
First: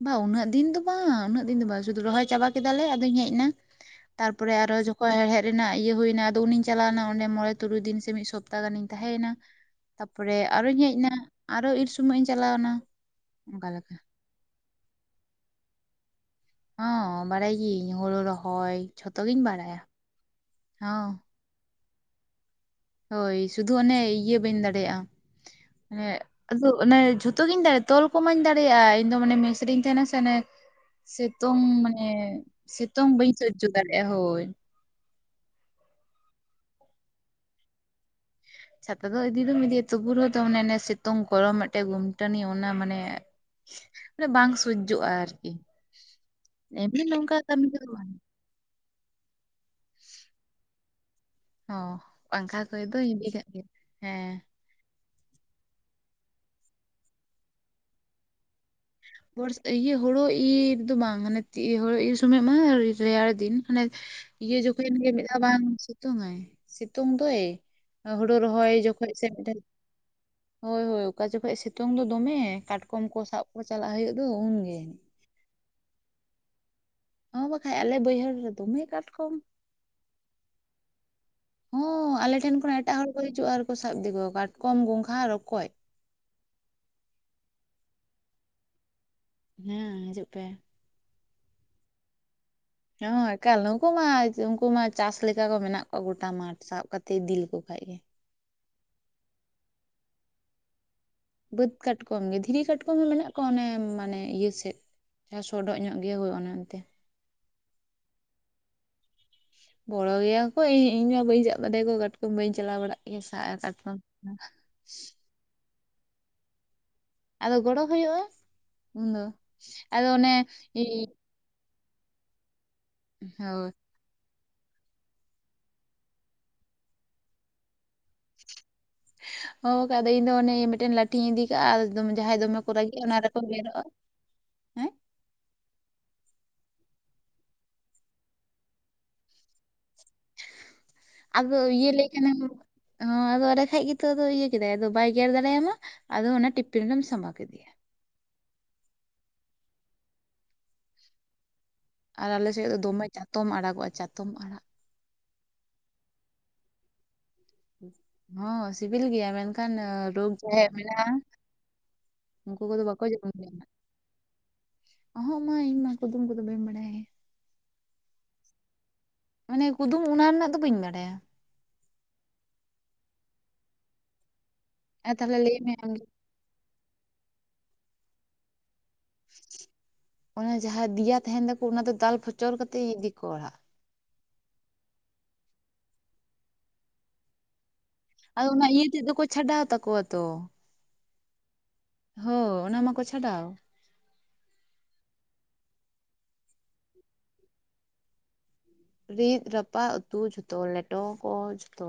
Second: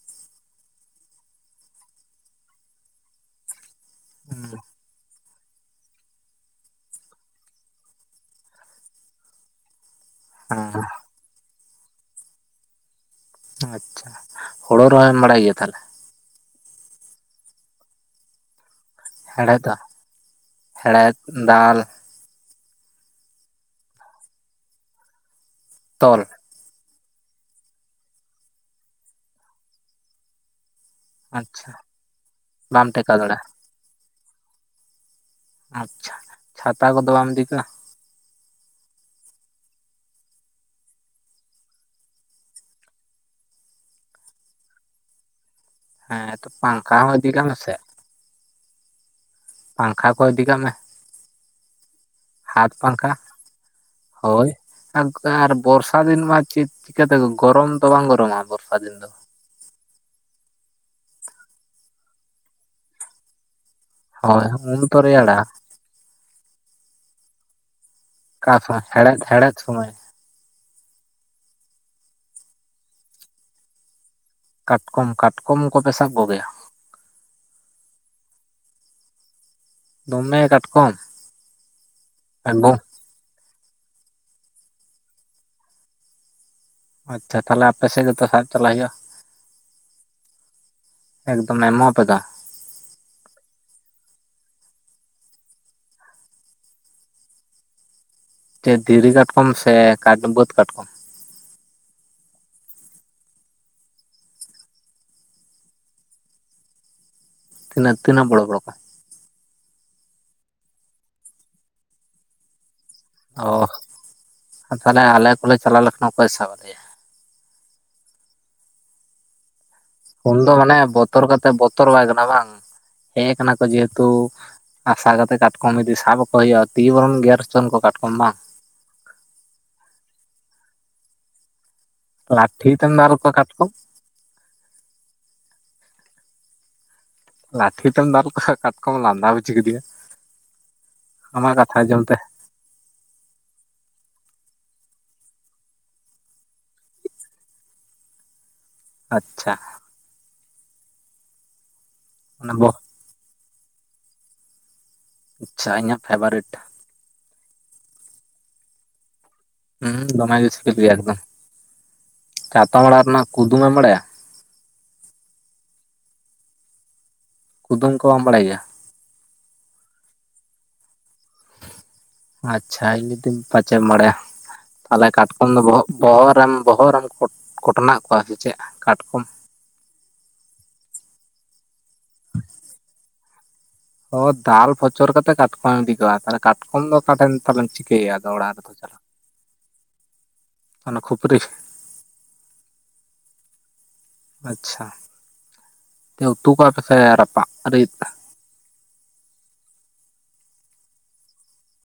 ᱵᱟᱝ ᱩᱱᱟᱹᱜ ᱫᱤᱱ ᱫᱚ ᱵᱟᱝ ᱩᱱᱟᱹᱜ ᱫᱤᱱ ᱫᱚ ᱵᱟᱝ ᱥᱩᱫᱩ ᱨᱚᱦᱚᱭ ᱪᱟᱵᱟ ᱠᱮᱫᱟᱞᱮ ᱟᱫᱚᱧ ᱦᱮᱡ ᱱᱟ ᱛᱟᱨᱯᱚᱨᱮ ᱟᱨᱚ ᱡᱚᱠᱷᱚᱡ ᱦᱮᱲᱦᱮᱫ ᱨᱮᱱᱟᱜ ᱤᱭᱟᱹ ᱦᱩᱭᱱᱟ ᱟᱫᱚ ᱩᱱᱤᱧ ᱪᱟᱞᱟᱣᱱᱟ ᱚᱸᱰᱮ ᱢᱚᱬᱮ ᱛᱩᱨᱩᱭ ᱫᱤᱱ ᱥᱮ ᱢᱤᱫ ᱥᱚᱯᱛᱟ ᱜᱟᱱᱤᱧ ᱛᱟᱦᱮᱸᱭᱱᱟ ᱛᱟ ᱯᱚᱨᱮ ᱦᱮᱸ ᱟᱨᱚᱧ ᱦᱮᱡ ᱱᱟ ᱟᱨᱚ ᱤᱨ ᱥᱚᱢᱚᱭ ᱤᱧ ᱪᱟᱞᱟᱣᱱᱟ ᱚᱱᱠᱟ ᱞᱮᱠᱟ ᱟᱪᱪᱷᱟ ᱦᱳᱲᱳ ᱨᱚᱦᱚᱭ ᱮᱢ ᱵᱟᱲᱟᱭ ᱜᱮᱭᱟ ᱛᱟᱦᱚᱞᱮ? ᱦᱚᱸ ᱵᱟᱲᱟᱭ ᱜᱤᱭᱟᱹᱧ ᱦᱳᱲᱩ ᱨᱚᱦᱚᱭ ᱡᱷᱚᱛᱚ ᱜᱤᱧ ᱦᱮᱲᱦᱮᱫ ᱵᱟᱲᱟᱭᱟ ᱦᱚᱸ ᱦᱮᱲᱦᱮᱫ ᱦᱚᱸ ᱫᱟᱞ ᱦᱳᱭ ᱥᱩᱫᱩ ᱚᱱᱮ ᱤᱭᱟᱹ ᱵᱟᱹᱧ ᱫᱟᱲᱮᱭᱟᱜᱼᱟ ᱢᱟᱱᱮ ᱛᱚᱞ ᱟᱫᱚ ᱚᱱᱮ ᱡᱷᱩᱛᱚ ᱜᱤᱧ ᱫᱟᱲᱮᱭᱟᱜᱼᱟ ᱛᱚᱞ ᱠᱚᱢᱟᱧ ᱫᱟᱲᱮᱭᱟᱜᱼᱟ ᱤᱧᱫᱚ ᱢᱟᱱᱮ ᱢᱥᱨᱤᱧ ᱛᱟᱦᱮᱱᱟ ᱥᱮ ᱚᱱᱮ ᱥᱤᱛᱩᱝ ᱟᱪᱪᱷᱟ ᱢᱟᱱᱮ ᱵᱟᱢ ᱥᱤᱛᱩᱝ ᱴᱮᱠᱟᱣ ᱵᱟᱹᱧ ᱫᱟᱲᱮᱭᱟᱜᱼᱟ ᱥᱟᱡᱡᱳ ᱫᱟᱲᱮᱜᱼᱟ ᱦᱳᱭ ᱟᱪᱪᱷᱟ ᱪᱷᱟᱛᱟ ᱠᱚᱫᱚ ᱵᱟᱢ ᱤᱫᱤ ᱠᱟᱜ-ᱟ ᱪᱷᱟᱛᱟ ᱫᱚ ᱤᱫᱤ ᱫᱚᱢ ᱤᱫᱤᱭᱟ ᱛᱚᱵᱩ ᱨᱮ ᱦᱚᱸ ᱢᱟᱱᱮ ᱥᱤᱛᱩᱝ ᱠᱚᱨᱚᱢ ᱢᱤᱫᱴᱮᱱ ᱜᱩᱢᱴᱟᱱᱤ ᱚᱱᱟ ᱢᱟᱱᱮ ᱢᱟᱱᱮ ᱵᱟᱝ ᱥᱚᱦᱡᱡᱳᱜᱼᱟ ᱟᱨᱠᱤ ᱦᱮᱸ ᱛᱚ ᱯᱟᱝᱠᱷᱟ ᱮᱢᱱᱤ ᱦᱚᱸ ᱤᱫᱤ ᱱᱚᱝᱠᱟ ᱠᱟᱜ ᱠᱟᱹᱢᱤ ᱢᱮᱥᱮ ᱠᱚᱫᱚ ᱵᱟᱝ ᱯᱟᱝᱠᱷᱟ ᱠᱚ ᱤᱫᱤ ᱠᱟᱜ ᱢᱮ ᱦᱚᱸ ᱯᱟᱝᱠᱷᱟ ᱦᱟᱛ ᱠᱚ ᱫᱚ ᱯᱟᱝᱠᱷᱟ ᱦᱤᱫᱤ ᱠᱟᱜ ᱜᱮᱭᱟ ᱦᱮᱸ ᱦᱳᱭ ᱟᱨ ᱵᱚᱨᱥᱟ ᱫᱤᱱ ᱢᱟ ᱪᱮᱫ ᱪᱤᱠᱟᱹᱛᱮ ᱜᱚᱨᱚᱢ ᱫᱚ ᱵᱟᱝ ᱜᱚᱨᱚᱢᱟ ᱵᱚᱨᱥᱟ ᱫᱤᱱ ᱫᱚ ᱵᱚᱨᱥ ᱤᱭᱟᱹ ᱦᱳᱲᱳ ᱤᱨ ᱨᱮᱫᱚ ᱵᱟᱝ ᱢᱟᱱᱮ ᱦᱳ ᱥᱚᱢᱚᱭ ᱢᱟ ᱨᱮᱭᱟᱲ ᱫᱤᱱ ᱢᱟᱱᱮ ᱦᱳᱭ ᱤᱭᱟᱹ ᱩᱱ ᱡᱚᱠᱷᱚᱱᱮᱱ ᱛᱚ ᱜᱮ ᱢᱤᱫ ᱨᱮᱭᱟᱲᱟ ᱫᱷᱟᱣ ᱵᱟᱝ ᱥᱤᱛᱩᱝ ᱟᱭ ᱥᱤᱛᱩᱝ ᱫᱚᱭ ᱦᱩᱲᱩ ᱚᱠᱟ ᱨᱚᱦᱚᱭ ᱥᱚᱢᱚᱭ ᱡᱚᱠᱷᱚᱱ ᱦᱮᱲᱦᱮᱫ ᱥᱮ ᱦᱮᱲᱦᱮᱫ ᱢᱤᱴᱮᱱ ᱥᱚᱢᱚᱭ ᱦᱳᱭ ᱦᱳᱭ ᱚᱠᱟ ᱡᱚᱠᱷᱚᱱ ᱥᱤᱛᱩᱝ ᱫᱚ ᱫᱚᱢᱮ ᱠᱟᱴᱠᱚᱢ ᱠᱚ ᱥᱟᱵ ᱠᱚ ᱪᱟᱞᱟᱜ ᱦᱩᱭᱩᱜ ᱠᱟᱱᱟ ᱠᱟᱴᱠᱚᱢ ᱠᱟᱴᱠᱚᱢ ᱠᱚ ᱯᱮ ᱥᱟᱵ ᱠᱚᱜᱮᱭᱟ ᱦᱚᱸ ᱵᱟᱠᱷᱟᱡ ᱟᱞᱮ ᱵᱟᱹᱭᱦᱟᱹᱲ ᱨᱮ ᱫᱚᱢᱮ ᱠᱟᱴᱠᱚᱢ ᱫᱚᱢᱮ ᱠᱟᱴᱠᱚᱢ ᱦᱚᱸ ᱟᱞᱮ ᱴᱷᱮᱱ ᱠᱷᱚᱱᱚ ᱮᱠᱫᱚᱢ ᱮᱴᱟᱜ ᱦᱚᱲ ᱠᱚ ᱦᱤᱡᱩᱜᱼᱟ ᱟᱨᱠᱤ ᱦᱟᱹᱠᱩ ᱥᱟᱵ ᱤᱫᱤ ᱠᱚᱣᱟ ᱠᱟᱴᱠᱚᱢ ᱜᱚᱸᱜᱷᱟ ᱨᱚᱠᱚᱡ ᱟᱪᱪᱷᱟ ᱛᱟᱦᱚᱞᱮ ᱟᱯᱮ ᱥᱮᱫ ᱜᱮ ᱛᱚ ᱥᱟᱵ ᱪᱟᱞᱟᱜ ᱦᱩᱭᱩᱜᱼᱟ ᱦᱮᱸ ᱦᱤᱡᱩᱜ ᱯᱮ ᱮᱠᱫᱚᱢᱮ ᱮᱢᱟᱯᱫᱟ ᱦᱮᱸ ᱮᱠᱟᱞ ᱱᱩᱠᱩ ᱢᱟ ᱩᱱᱠᱩ ᱢᱟ ᱪᱟᱥ ᱞᱮᱠᱟ ᱠᱚ ᱢᱮᱱᱟᱜ ᱠᱚᱣᱟ ᱜᱚᱴᱟ ᱢᱟᱴᱷ ᱥᱟᱵ ᱠᱟᱛᱮᱮᱫ ᱤᱫᱤ ᱞᱮᱠᱚ ᱠᱷᱟᱱ ᱜᱮ ᱫᱷᱤᱨᱤ ᱠᱟᱴᱠᱚᱢ ᱥᱮ ᱠᱟᱴ ᱵᱟᱹᱫᱽ ᱠᱟᱴᱠᱚᱢ ᱵᱟᱹᱫᱽ ᱠᱟᱴᱠᱚᱢ ᱜᱮ ᱫᱷᱤᱨᱤ ᱠᱟᱴᱠᱚᱢ ᱦᱚᱸ ᱢᱮᱱᱟᱜ ᱠᱚᱣᱟ ᱚᱱᱮ ᱢᱟᱱᱮ ᱤᱭᱟᱹ ᱥᱮᱫ ᱡᱟᱦᱟᱸ ᱥᱚᱰᱚᱜ ᱧᱚᱜ ᱜᱮ ᱦᱩᱭᱩᱜᱼᱟ ᱮᱱᱛᱮ ᱛᱤᱱᱟᱹ ᱛᱤᱱᱟᱹᱜ ᱵᱚᱲᱚ ᱵᱚᱲᱚ ᱠᱚ ᱵᱚᱲᱚ ᱜᱮᱭᱟ ᱠᱚ ᱤᱧ ᱢᱟ ᱵᱟᱹᱧ ᱥᱟᱵ ᱫᱟᱲᱮᱭᱟᱠᱚᱣᱟ ᱠᱟᱴᱠᱚᱢ ᱵᱟᱹᱧ ᱪᱟᱞᱟᱣ ᱵᱟᱲᱟᱜ ᱠᱟᱱᱟ ᱤᱧ ᱥᱟ ᱟ ᱚ ᱠᱟᱴᱠᱚᱢ ᱛᱟᱦᱚᱞᱮ ᱟᱞᱮ ᱠᱚᱞᱮ ᱪᱟᱟᱜ ᱞᱮᱠᱷ ᱱᱚᱝᱠᱟᱭ ᱥᱟᱵ ᱟᱞᱮᱭᱟ ᱟᱫᱚ ᱜᱚᱲᱚ ᱦᱩᱭᱩᱜᱼᱟ ᱩᱱᱫᱚ ᱟᱫᱚ ᱚᱱᱮ ᱩᱱ ᱫᱚ ᱢᱟᱱᱮ ᱵᱚᱛᱚᱨ ᱠᱟᱛᱮ ᱵᱚᱛᱚᱨ ᱵᱟᱭ ᱠᱟᱱᱟ ᱵᱟᱝ ᱦᱮᱡ ᱠᱟᱱᱟ ᱦᱳᱭ ᱡᱦ ᱛᱚ ᱟᱥᱟ ᱠᱟᱛᱮᱜ ᱠᱟᱴᱠᱚᱢ ᱤᱫᱤ ᱥᱟᱵ ᱵᱟᱠᱚ ᱦᱩᱭᱩᱜᱼᱟ ᱛᱤ ᱵᱚᱨᱚᱱ ᱜᱮᱨᱪᱚᱱ ᱠᱚ ᱠᱟᱴᱠᱚᱢ ᱵᱟᱝ ᱦᱳᱭ ᱟᱫᱚ ᱤᱧᱫᱚ ᱚᱱᱮ ᱢᱤᱫᱴᱮᱱ ᱞᱴᱷᱤᱧ ᱤᱫᱤ ᱠᱟᱜᱼᱟ ᱡᱟᱦᱟᱸᱭ ᱫᱚᱢᱮ ᱞᱟᱴᱷᱤ ᱠᱚ ᱛᱮᱢ ᱨᱟᱹᱜᱤᱼᱟ ᱫᱟᱞ ᱚᱱᱟ ᱠᱚᱣᱟ ᱨᱮᱠᱚ ᱠᱟᱴᱠᱚᱢ ᱜᱮᱨᱚᱜᱼᱟ ᱦᱮᱸ ᱞᱟᱴᱷᱤ ᱛᱮᱢ ᱫᱟᱞ ᱠᱚᱣᱟ ᱠᱟᱴᱠᱚᱢ ᱞᱟᱸᱫᱟ ᱵᱩᱡᱷᱤ ᱠᱮᱫᱤᱧᱟ ᱟᱫᱚ ᱤᱭᱟ ᱞᱮᱟᱹᱭ‌ ᱛᱮ ᱠᱷᱟᱱᱮᱢ ᱦᱚᱸ ᱟᱫᱚ ᱚᱸᱵᱮ ᱠᱷᱟᱡ ᱜᱮᱛᱚ ᱤᱭᱟᱹ ᱠᱮᱫᱟᱭ ᱟᱫᱚ ᱵᱟᱭ ᱜᱮᱨ ᱫᱟᱲᱮᱭᱟᱢᱟ ᱟᱫᱚ ᱚᱱᱟ ᱴᱤᱯᱤᱱ ᱨᱮᱢ ᱥᱟᱢᱵᱟᱣ ᱠᱮᱫᱮᱭᱟ ᱟᱪᱪᱷᱟ ᱟᱨ ᱚᱱᱟ ᱟᱞᱮᱥᱮᱫ ᱵᱚ ᱫᱚ ᱫᱚᱢᱮ ᱪᱟᱛᱚᱢ ᱟᱲᱟᱜᱚᱜᱼᱟ ᱪᱟᱛᱚᱢ ᱟᱲᱟᱜ ᱟᱪᱪᱷᱟ ᱤᱧᱟᱹᱜ ᱯᱷᱮᱵᱟᱨᱤᱮᱴ ᱦᱚᱸ ᱥᱤᱵᱤᱞ ᱜᱮᱭᱟ ᱢᱮᱱᱠᱷᱟᱱ ᱦᱩᱸ ᱠᱷᱟᱱ ᱨᱳᱜᱽ ᱫᱚᱢᱮ ᱜᱮ ᱡᱟᱦᱟᱸᱭᱟᱜ ᱥᱤᱵᱤᱞ ᱜᱮᱭᱟ ᱢᱮᱱᱟᱜᱼᱟ ᱮᱠᱫᱚᱢ ᱩᱱᱠᱩ ᱠᱚᱫᱚ ᱪᱟᱛᱚᱢ ᱵᱟᱠᱚ ᱟᱲᱟᱜ ᱨᱮᱱᱟᱜ ᱡᱚᱢ ᱧᱩᱭᱟ ᱠᱩᱫᱩᱢᱮᱢ ᱵᱟᱲᱟᱭᱟ ᱚᱦᱸᱚᱜ ᱢᱟ ᱤᱧ ᱢᱟ ᱠᱩᱫᱩᱢ ᱠᱚᱫᱚ ᱵᱟᱹᱧ ᱵᱟᱲᱟᱭ ᱠᱩᱫᱩᱢ ᱠᱚ ᱵᱟᱢ ᱵᱟᱲᱟᱭ ᱜᱮᱭᱟ ᱢᱟᱱᱮ ᱠᱩᱫᱩᱢ ᱚᱱᱟ ᱨᱮᱱᱟᱜ ᱫᱚ ᱵᱟᱹᱧ ᱵᱟᱲᱟᱭᱟ ᱟᱪᱪᱷᱟ <inaudible> ᱯᱟᱪᱮᱢ ᱵᱟᱲᱟᱭᱟ ᱛᱟᱞᱦᱮ ᱟᱨ ᱛᱟᱦᱚᱞᱮ ᱠᱟᱴᱠᱚᱢ ᱞᱟᱹᱭ ᱫᱚ ᱢᱮ ᱵᱚᱦᱚᱜ ᱟᱢᱜᱮ ᱵᱚᱦᱚᱜ ᱨᱮᱢ ᱵᱚᱦᱚᱜ ᱨᱮᱢ ᱠᱚᱴ ᱠᱚᱴᱱᱟᱜ ᱠᱚᱣᱟ ᱥᱮ ᱪᱮᱫ ᱠᱟᱴᱠᱚᱢ ᱚᱱᱮ ᱡᱟᱦᱟᱸ ᱫᱤᱭᱟ ᱛᱟᱦᱮᱱ ᱛᱟᱠᱚ ᱚᱱᱟ ᱫᱚ ᱫᱟᱞ ᱯᱷᱚᱪᱚᱨ ᱠᱟᱛᱮ ᱤᱫᱤ ᱠᱚ ᱚᱲᱟᱜ ᱚ ᱫᱟᱞ ᱯᱷᱚᱪᱚᱨ ᱠᱟᱛᱮᱜ ᱠᱟᱴᱠᱚᱢ ᱮᱢ ᱤᱫᱤ ᱠᱚᱣᱟ ᱛᱟᱞᱦᱮ ᱠᱟᱴᱠᱚᱢ ᱫᱚ ᱚᱠᱟ ᱴᱷᱮᱱ <inaudible> ᱟᱫᱚ ᱚᱱᱟ ᱤᱭᱟᱹ ᱛᱮᱫ ᱫᱚᱠᱚ ᱪᱷᱟᱰᱟᱣ ᱛᱟᱠᱚᱣᱟ ᱛᱚ ᱚᱱᱟ ᱠᱷᱩᱯᱨᱤ ᱦᱳ ᱚᱱᱟ ᱢᱟᱠᱚ ᱪᱷᱟᱰᱟᱣ ᱟᱪᱪᱷᱟ ᱩᱛᱩ ᱠᱚᱣᱟ ᱯᱮ ᱥᱮ ᱨᱟᱯᱟᱜ ᱨᱤᱫ ᱨᱤᱫ ᱨᱟᱯᱟᱜ ᱩᱛᱩ ᱡᱷᱚᱛᱚ ᱞᱮᱴᱚ ᱠᱚ ᱡᱷᱚᱛᱚ